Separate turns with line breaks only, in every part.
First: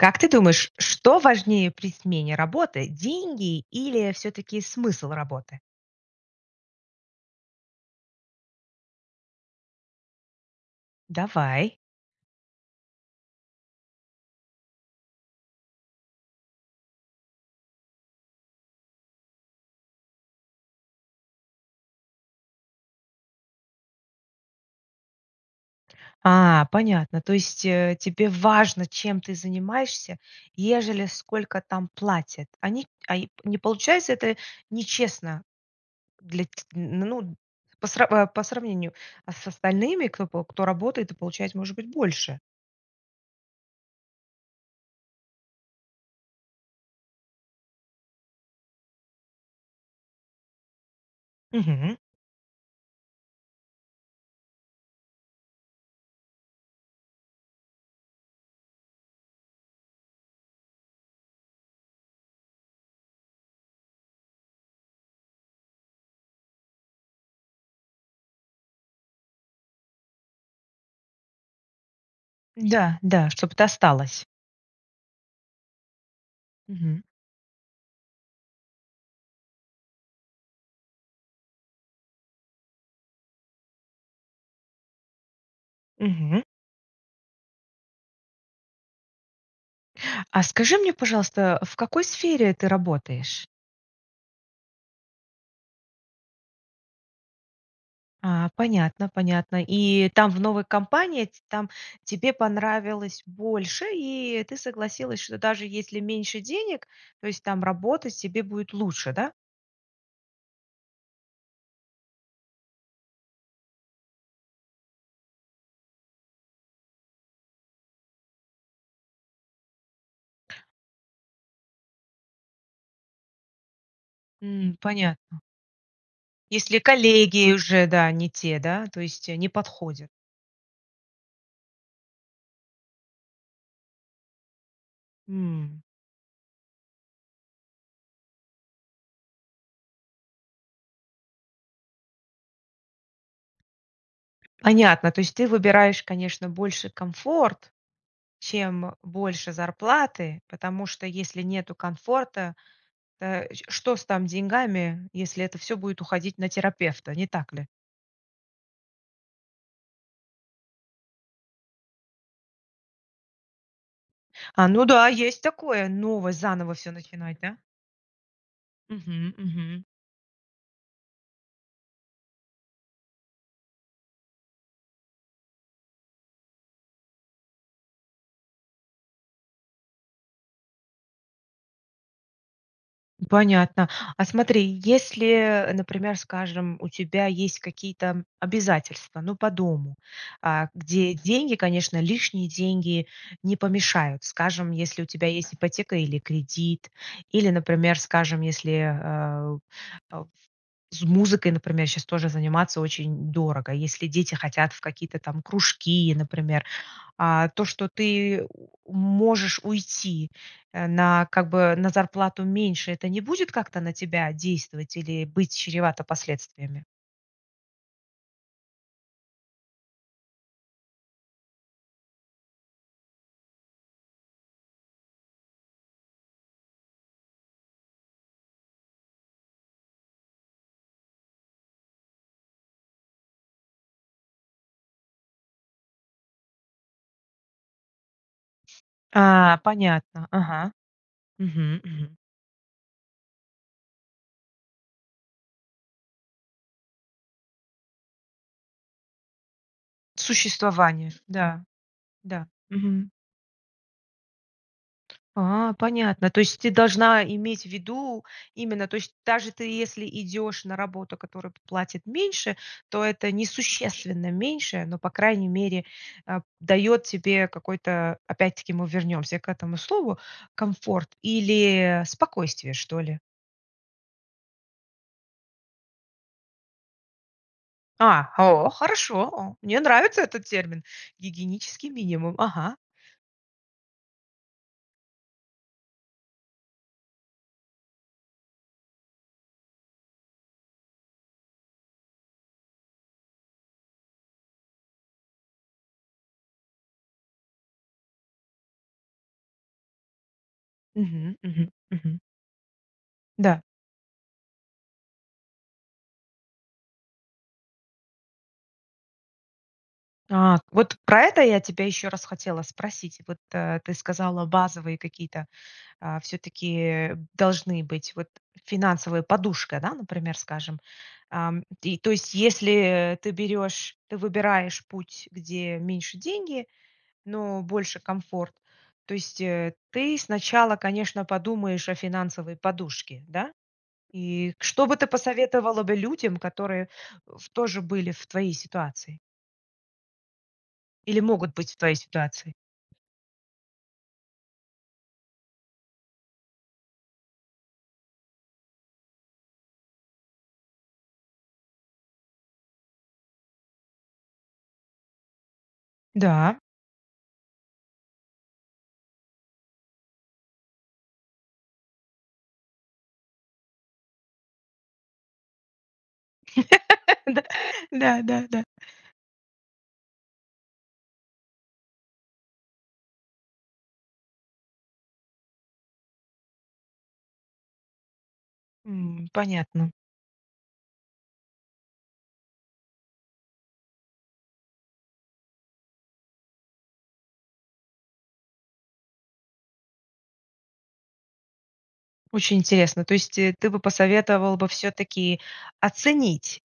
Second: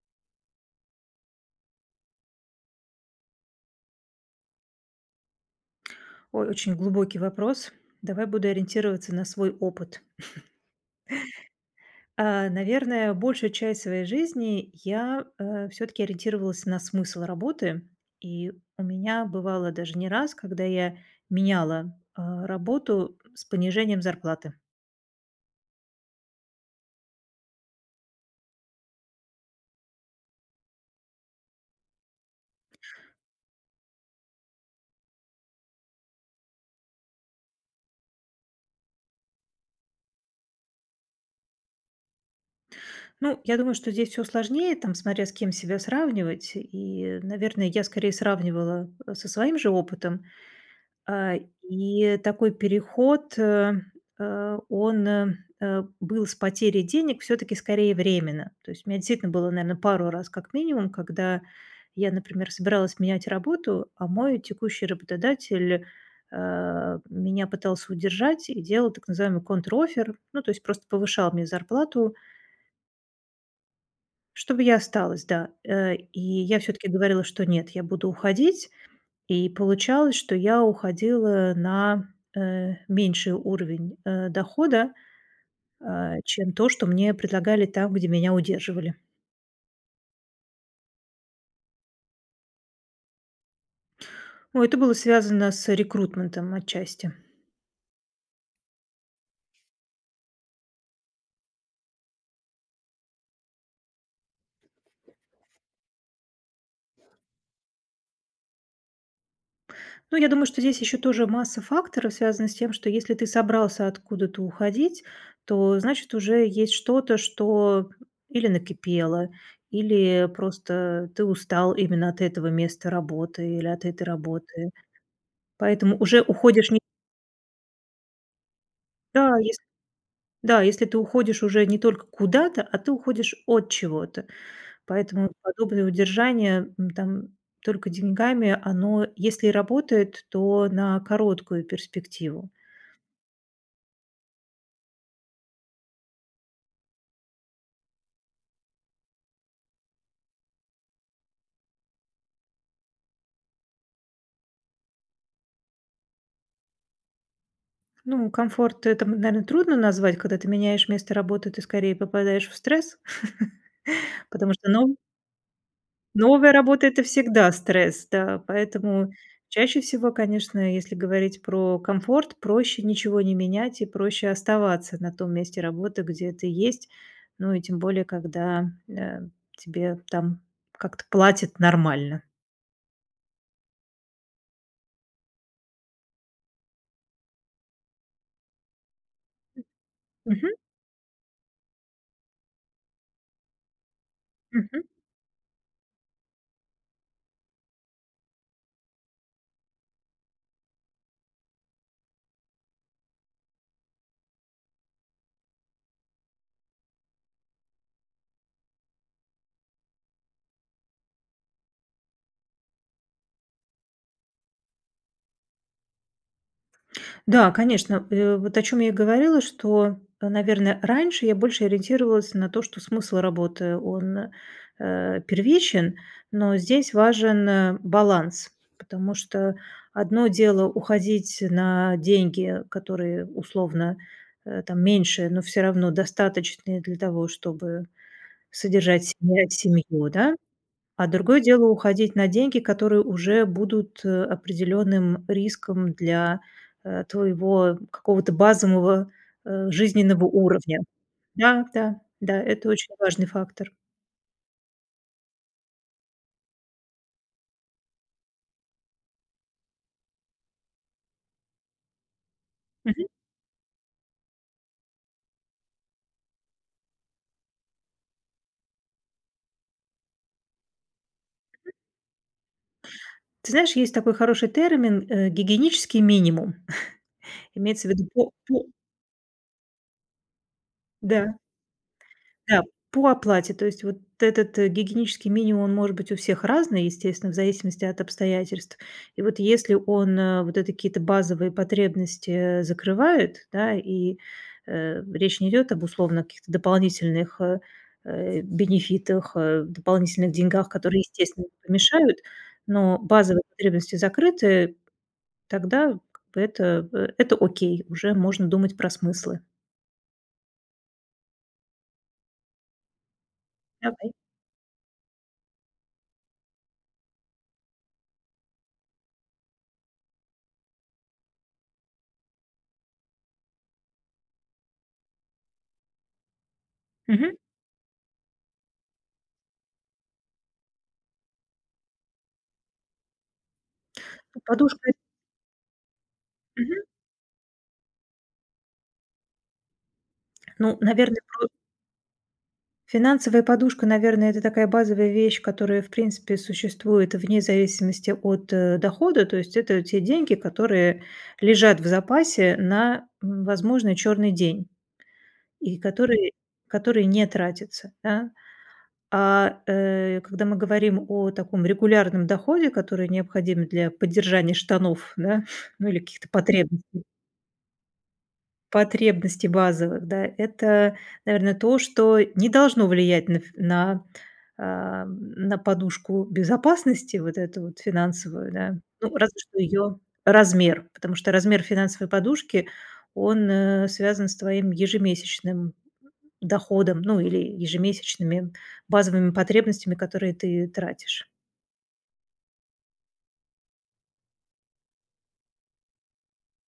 Как ты думаешь, что важнее при смене работы: деньги или всё-таки смысл работы?
Ой, очень глубокий вопрос. Давай буду ориентироваться на свой опыт.
Давай.
А, наверное, большую часть своей жизни я, э, всё-таки ориентировалась на смысл работы, и у меня бывало даже не раз, когда я меняла, а, работу с понижением зарплаты.
А. Понятно. То есть, э, тебе важно, чем ты занимаешься, ежели сколько там платят. Они а и не получается это нечестно для ть н ну по сра а, по сравнению, а, с остальными, кто по кто работает и получает, может быть, больше.
Ну, я думаю, что здесь всё сложнее, там смотря с кем себя сравнивать. И, наверное, я скорее сравнивала, э, со своим же опытом. А,
Мгм.
и такой переход, э, а, он, э, э, был с потерей денег всё-таки скорее временно. То есть у меня действительно было, наверно, пару раз как минимум, когда я, например, собиралась менять работу, а мой текущий работодатель, а, меня пытался удержать и делал так называемый контроффер- ну, то есть просто повышал мне зарплату
Да, да, чтобы ты осталась.
чтобы я осталась, да. Э, и я всё-таки
Мгм.
говорила, что нет, я буду уходить, и получалось, что я уходила на, э, меньший уровень, э, дохода, а,
Мгм.
чем то, что мне предлагали там где меня удерживали.
А скажи мне, пожалуйста, э, в какой сфере ты работаешь?
О, это было связано с рекрутментом отчасти.
А, понятно, понятно. И там, в новой компании, ть там тебе понравилось больше и ты согласилась, что даже если меньше денег, то есть там работать тебе будет лучше, да?
Ну, я думаю, что здесь еще тоже масса факторов связана с тем, что если ты собрался откуда-то уходить, то, значит, уже есть что-то, что или накипело, или просто ты устал именно от этого места работы, или от этой работы.
М, понятно.
Поэтому уже уходишь не
Если коллеги уже, да, не те, да, то есть, э,
Да,
не
если,
подходят.
да если ты уходишь уже не только куда-то, а ты уходишь от чего-то. Поэтому
М.
подобное удержание, м, там только деньгами- оно, если и работает, то на короткую перспективу.
Понятно. То есть ты выбираешь, конечно, больше комфорт, чем больше зарплаты, потому что, если нету комфорта, э, ч что с там деньгами, если это всё будет уходить на терапевта, не так ли?
Ну, комфорт- это, м, наверно, трудно назвать, когда ты меняешь место работы, ты скорее попадаешь в стресс, потому
А,
что
ну
нов
да, есть такое. Новое,
новая
заново
работа-
всё
это
начинать,
всегда
да?
стресс. Да. Поэтому
Мгм.
чаще
Мгм.
всего, конечно, если говорить про комфорт, проще ничего не менять и проще оставаться на том месте работы, где ты есть, ну и тем более, когда, э, тебе там как-то платят нормально.
М, понятно. А смотри, если, например, скажем, у тебя есть какие-то обязательства, ну, по дому,
Мгм.
э, где деньги, конечно, лишние деньги не помешают. Скажем,
Мгм.
если у тебя есть ипотека или кредит, или, например, скажем, если, э, э, с музыкой, например, щас тоже заниматься очень дорого, если дети хотят в какие-то там кружки, например. А то, что ты можешь уйти, э, на как бы на зарплату меньше, это не будет как-то на тебя действовать или быть чревато последствиями?
Да, конечно. Э, вот о чём я и говорила, что, э, наверно, раньше я больше ориентировалась на то, что смысл работы, он, э, первичен. Но здесь важен, э, баланс, потому что одно дело- уходить на деньги, которые условно, э, там, меньше, но всё равно достаточные для того, чтобы содержать себя и
А,
семью,
понятно,
да?
ага.
А другое дело-
Мгм,
уходить
мгм.
на деньги, которые уже будут, э, определенным риском для, э, твоего какого-то базового, э, жизненного уровня.
Существование, да.
Да, да, да,
Да,
это очень
мгм.
важный фактор.
А, понятно. То есть ты должна иметь в виду, именно, то есть даже ты если идешь на работу, которая платит меньше,
Мгм.
то это несущественно меньше, но по крайней мере, а, п дает тебе какой-то, опять-таки мы вернемся к этому слову, комфорт, или спокойствие, что ли.
Ты знаешь есть такой хороший термин, э, гигиенический минимум, имеется ввиду по
А,
по
о, хорошо! О, мне нравится этот термин-
Да,
гигиенический минимум.
Да,
Ага.
по оплате. То есть вот этот, э, гигиенический минимум он может быть у всех разный, естественно, в зависимости от обстоятельств. И вот если он, а, вот эти какие-то базовые потребности, э, закрывает, да, и, э, речь не идет об условно каких-то дополнительных, э, э, бенефитах, э, дополнительных деньгах, которые
Мгм
естественно не
мгм
помешают,
мгм.
но базовые
Да.
потребности закрыты, тогда как бы это это окей, уже можно думать про смыслы.
А, вот про это я тебя еще раз хотела спросить. Вот, а, ты
Давай.
сказала базовые какие-то, а все-таки, э, должны быть вот финансовая подушка, да, например, скажем, ам, и то есть если, э, ты берешь, ты выбираешь путь, где меньше деньги,
Мгм.
но больше комфорт, то есть, э, ты сначала, конечно, подумаешь о финансовой подушке, да, и что
Подушка [unintelligible]
бы ты посоветовала бы людям,
Мгм.
которые ф тоже были в твоей ситуации?
Ну,
Или
наверное, про
могут быть в твоей ситуации?
Финансовая подушка, наверное, это такая базовая вещь, которая, в принципе, существует вне зависимости от, э, дохода. То есть это те деньги, которые лежат в запасе на, м, возможный черный день и которые
Да.
которые не тратятся, да? А, э, когда мы говорим о таком регулярном доходе, который необходим для поддержания штанов, да, ну, или каких-то потребностей
Да да да да.
потребностей базовых, да, это, наверно, то, что не должно влиять на ф на ам, на подушку безопасности вот эту вот финансовую, да. Ну,
М.
разве что
Понятно.
её размер, потому что размер финансовой подушки, он, э, связан с твоим ежемесячным доходом, ну, или ежемесячными базовыми потребностями, которые ты тратишь.
Очень интересно. То есть, э, ты бы посоветовал бы всё-таки оценить,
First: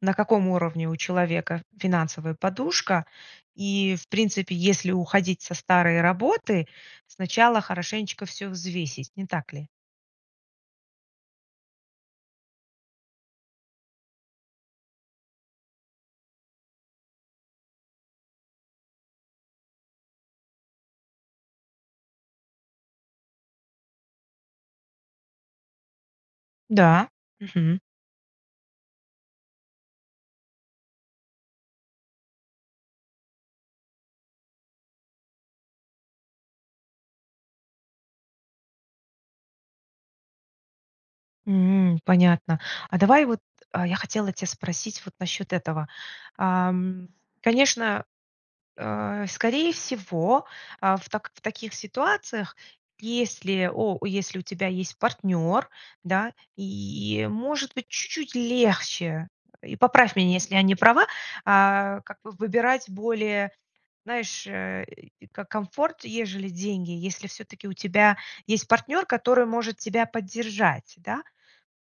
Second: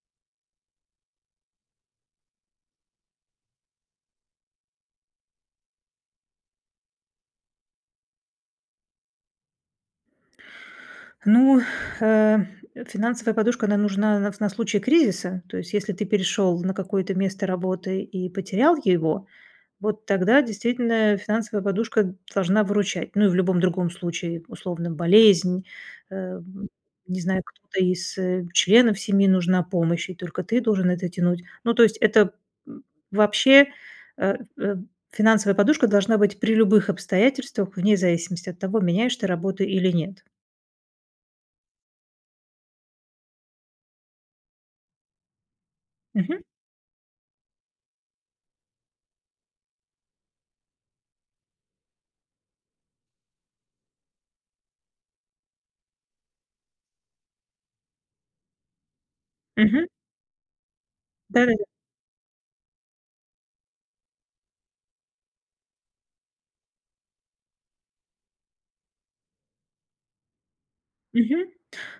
на каком уровне у человека финансовая подушка, и, в принципе, если уходить со старой работы, сначала хорошенечко всё взвесить, не так ли?
Ну, э, финансовая подушка, она нужна на вс на случай кризиса. То есть если ты перешел на какое-то место работы и потерял его, вот тогда действительно финансовая подушка должна выручать. Ну, и в любом другом случае, условно, болезнь, э,
Да.
не знаю,
Мгм.
кто-то из, э, членов семьи, нужна помощь, и только ты должен это тянуть. Ну, то есть это, м, вообще, э, эм, финансовая подушка должна быть при любых обстоятельствах, вне зависимости от того, меняешь ты работу или нет.
М. Понятно. А давай вот, э, я хотела тя спросить вот насчет этого.
Мгм.
Ам, конечно, э, скорее всего, э, в так в таких ситуациях, если о если у тебя есть партнер, да, и, может быть, чуть-чуть легче, и
Мгм.
поправь меня, если я не права,
Да, да, да.
а, как бы выбирать более, знаешь, э, и ко комфорт, ежели деньги, если всё-таки у тебя есть партнер, который может тебя поддержать, да?
Мгм.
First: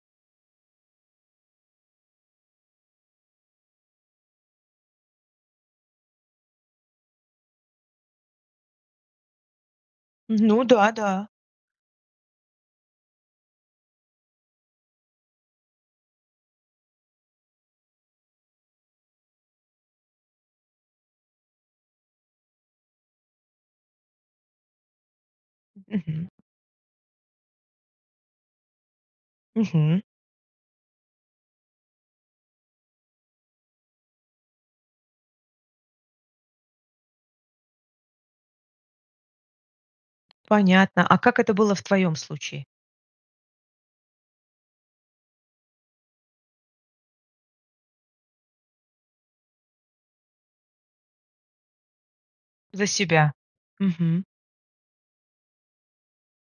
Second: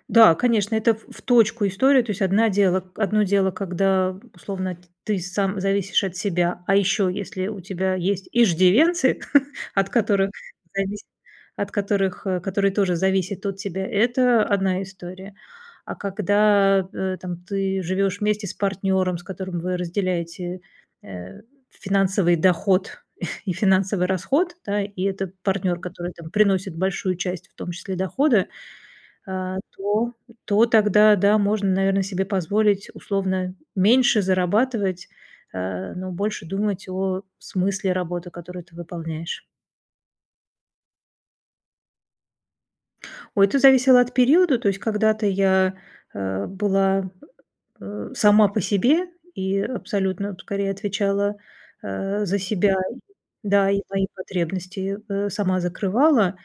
Да, конечно, это в в точку история. То есть одна дело одно дело, когда условно т ты сам зависишь от себя. А еще, если у тебя есть иждивенцы, от которых
Ну да,
зависит
да.
от которых э, которые тоже зависят от тебя, это одна история. А когда, э, там ты живешь вместе с партнером, с которым вы разделяете, э, финансовый доход и финансовый расход, да, и это партнер, который
Мгм.
там приносит большую часть в том числе дохода, э,
Мгм.
то то тогда, да, можно, наверно, себе позволить условно меньше зарабатывать, э, но больше думать о смысле работы, которую ты выполняешь.
Понятно. А как это было в твоем случае?
Ой, это зависело от периода, то есть когда-то я, э, была э, сама по себе, и абсолютно скорее отвечала, э, за себя
За
и
себя.
Да, и свои
Мгм.
потребности, э, сама закрывала.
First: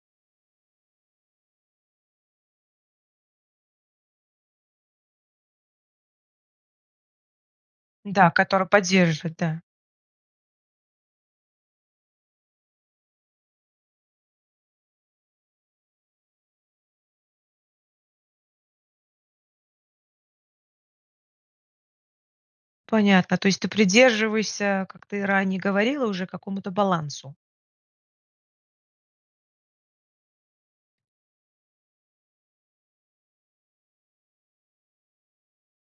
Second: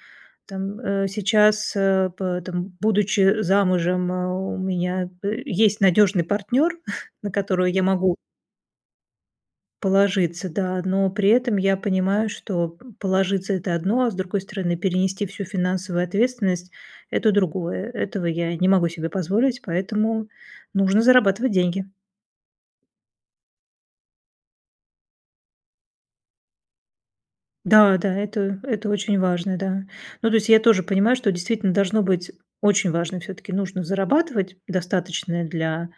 Там, э, сейчас, э, п это, м, будучи замужем, э, у меня е есть надежный партнер, на которого я могу
Да, который поддерживает, да.
положиться, да, но при этом я понимаю, что п положиться- это одно, а с другой стороны перенести всю финансовую ответственность- это другое. Этого я не могу себе позволить, поэтому нужно зарабатывать деньги.
Понятно, то есть ты придерживаешься, как ты ранее говорила уже, какому-то балансу?
Да, да, это это очень важно, да, ну то есть я тоже понимаю, что действительно должно быть очень важно, всё-таки нужно зарабатывать, достаточное для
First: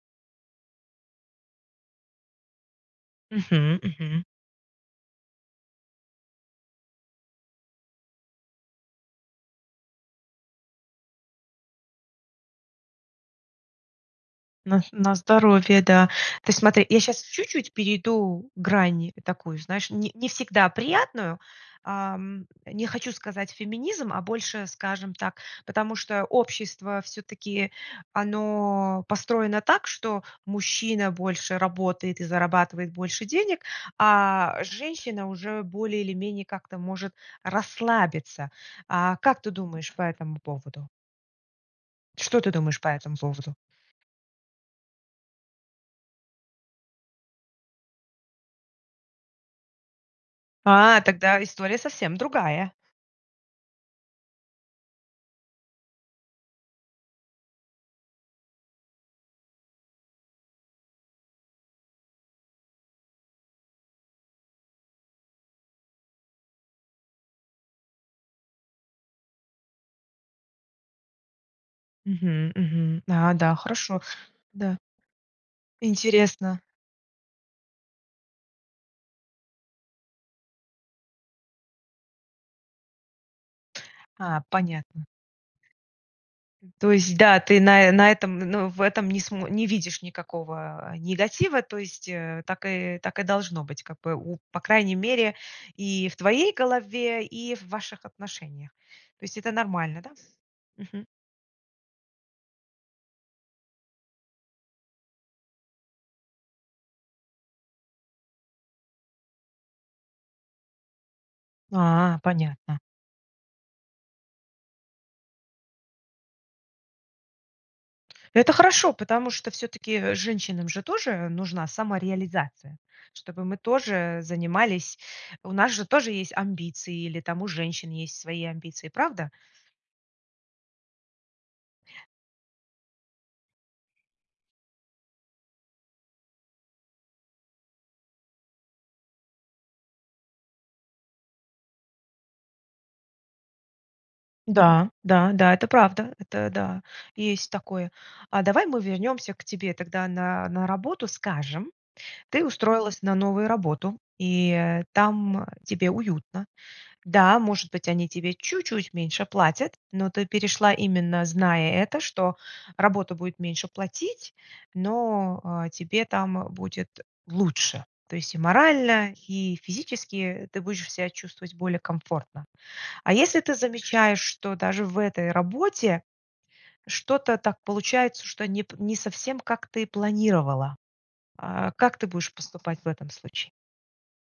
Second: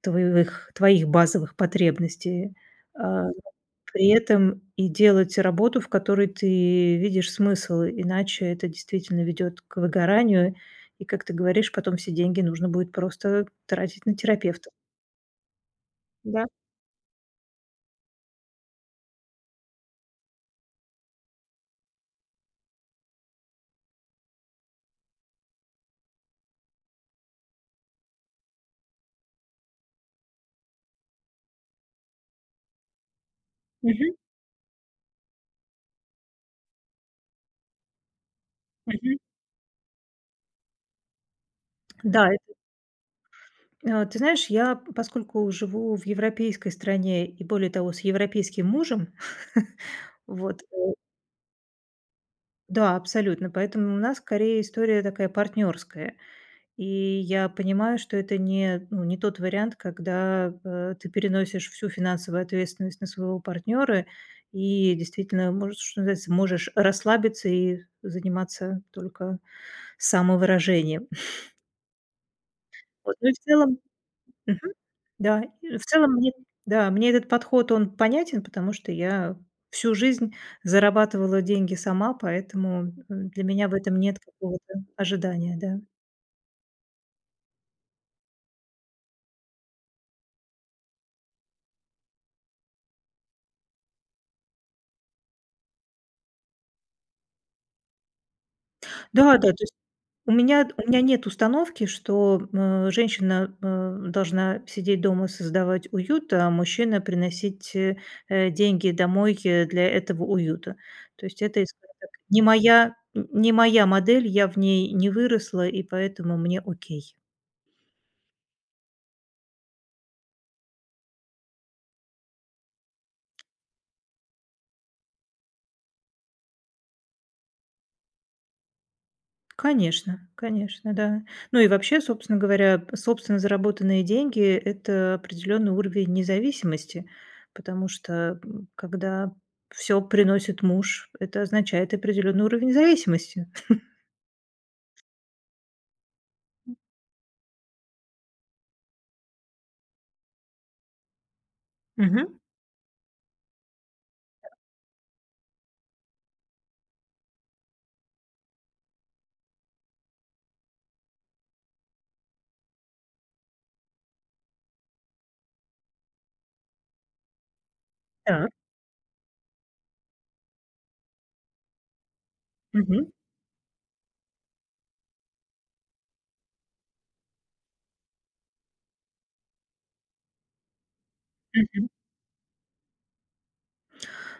твоевых твоих базовых потребностей, а,
Мгм
при
мгм.
этом и делать работу, в которой ты видишь смысл, иначе это, действительно, ведет к выгоранию и, как ты говоришь, потом все деньги нужно будет просто тратить на терапевта.
На на здоровье, да.
Да.
Ты смотри, я сейчас чуть-чуть перейду грань такую, знаешь, не не всегда приятную. Ам, не хочу сказать феминизм, а больше скажем так. Потому что общество, всё-таки, оно построено так, что мужчина больше работает, и зарабатывает больше денег,
Мгм.
а женщина уже более или менее как-то может расслабиться. А
Мгм.
как ты думаешь по этому поводу?
Да,
Что ты
это
думаешь по этому поводу?
Э, ты знаешь, я поскольку живу в европейской стране, и более того с европейским мужем, вот, э
А, тогда история совсем другая.
Да, абсолютно, поэтому у нас скорее история такая, партнерская, и я понимаю, что это не ну, не тот вариант, когда, э, ты переносишь всю финансовую ответственность на своего партнера и действительно можешь, что называется, можешь расслабиться и з заниматься только самовыражением.
Мгм мгм.
Вот, ну, и
А,
в
да,
целом
хорошо.
Мгм,
Да.
да. В целом мне этот
Интересно.
да, мне этот подход, он понятен, потому что я всю жизнь зарабатывала деньги сама, поэтому для меня в этом нет
А,
какого-то
понятно.
ожидания, да.
М. То есть, да, ты на, э, на этом, н ну, в этом не смо не видишь никакого, э, негатива, то есть, э, так и так и должно быть. Как бы у по крайней мере и в твоей голове, и в ваших отношениях. То
Да,
есть-
да.
это
То есть
нормально, да?
у меня у меня
Мгм.
нет установки, что, м, женщина, э, должна сидеть дома создавать уют, а мужчина приносить, э, э, деньги домой для этого уюта. То есть это история
А,
не
понятно.
моя, н не моя модель, я в ней не выросла, и поэтому мне окей.
Это хорошо, потому что всё-таки, э, женщинам же тоже нужна самореализация, чтобы мы тоже занимались у нас же тоже есть амбиции, или там у женщин есть свои амбиции, правда?
Конечно, конечно, да. Ну и вообще, собственно говоря, собственно заработанные деньги- это определенный уровень независимости, потому что, м, когда всё приносит муж- это означает определенный уровень зависимости.
Да, да-да, это правда. Это, да, есть такое. А давай мы вернемся к тебе тогда на на работу. Скажем,
Мгм.
ты устроилась на новую работу,
Да.
и, э, там тебе уютно. Да, может быть, они тебе чуть-чуть меньше платят, но ты перешла именно зная это, что работа будет меньше платить, но, э, тебе там будет лучше. То есть и
Так.
морально, и физически ты будешь себя чувствовать более комфортно.
Мгм.
А если ты замечаешь, что даже в этой работе что-то так получается, что не п не совсем, как ты планировала, а,
Мгм.
как ты будешь поступать в этом случае?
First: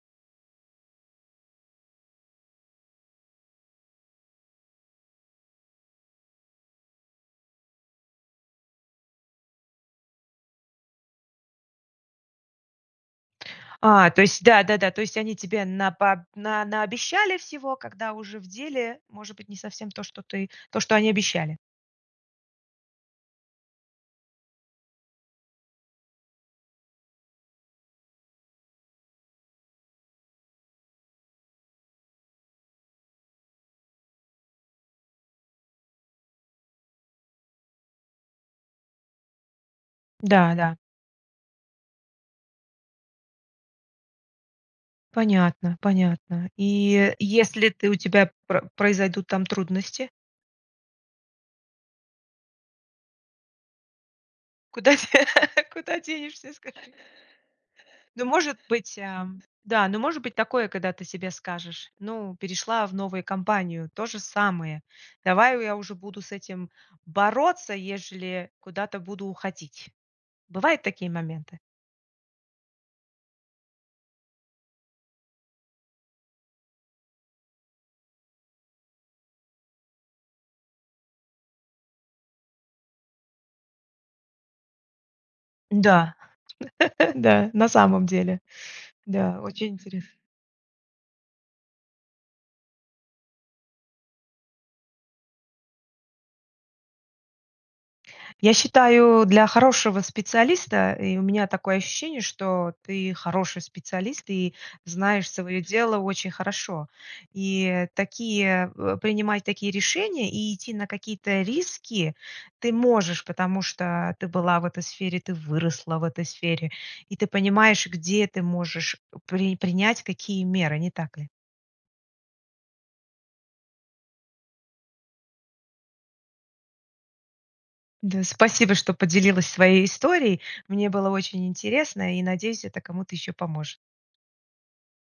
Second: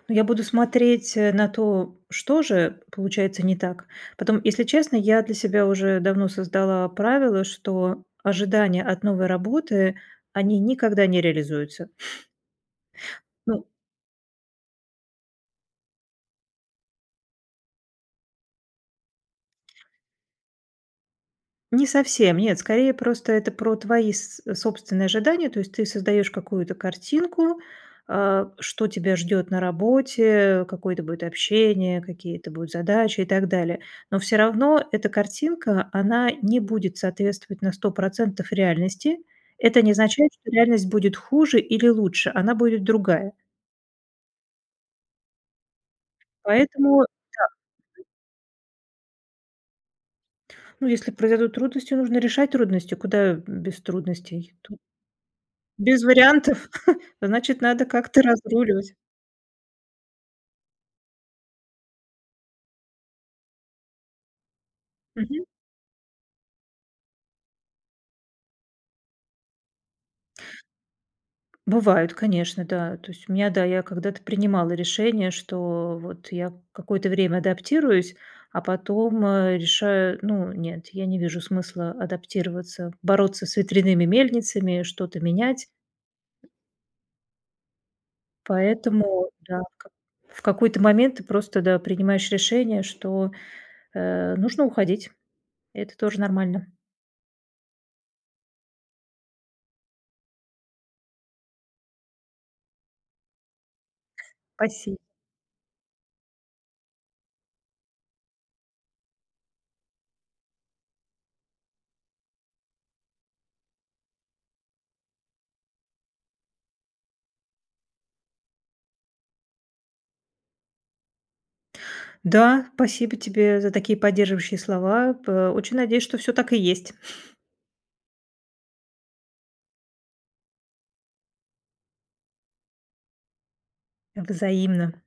Ну, я буду смотреть на то, что же получается не так. Потом, если честно, я для себя уже давно создала правило, что ожидания от новой работы, они никогда не реализуются. Ну
А, то есть да-да-да, то есть они тебе на па на наобещали всего, когда уже в деле, может быть, не совсем то, что ты то, что они обещали.
Не совсем, нет, скорее просто это про твои с собственные ожидания, то есть ты создаешь какую-то картинку, э, что тебя ждет на работе, какое-то будет общение, какие-то будут задачи, и так далее. Но все равно эта картинка, она не будет соответствовать на 100 % реальности. Это не означает, что
Да-да.
реальность будет хуже или лучше, она будет другая.
Понятно понятно.
Поэтому,
И
да.
если ты у
[unintelligible]
тебя про произойдут там трудности?
Ну, если произойдут трудности, нужно решать трудности. Куда, м, без трудностей? Тут
Куда де куда
без
денешься,
вариантов.
скажи?
Значит надо как-то
Ну, может
разруливать.
быть, ам, да, ну, может быть такое, когда ты себе скажешь: "Ну, перешла в новую компанию- то же самое.
Мгм.
Давай я уже буду с этим бороться, ежели куда-то буду уходить". Бывают такие моменты?
Бывают, конечно, да. То есть у меня, да, я когда-то принимала решение, что вот я какое-то время адаптируюсь, а потом, э, решаю. Ну нет, я не вижу смысла адаптироваться, бороться с ветряными мельницами, что-то менять.
Да, да, на самом деле.
Поэтому,
Да,
да,
очень
в ка
интересно.
в какой-то момент ты просто, да, принимаешь решение, что, э, нужно уходить и это тоже нормально.
Я считаю, для хорошего специалиста, и у меня такое ощущение, что ты хороший специалист, и
Спасибо.
знаешь свое дело очень хорошо, И, э, такие э, принимать такие решения, и идти на какие-то риски ты можешь, потому что, э, ты была в этой сфере, ты выросла в этой сфере, и ты понимаешь, где ты можешь при принять какие меры, не так ли?
Да, спасибо тебе за такие поддерживающие слова, пэ очень надеюсь что всё так и есть.
Да, спасибо, что поделилась своей историей, мне было очень интересно, и, надеюсь, это кому-то еще поможет.
Взаимно.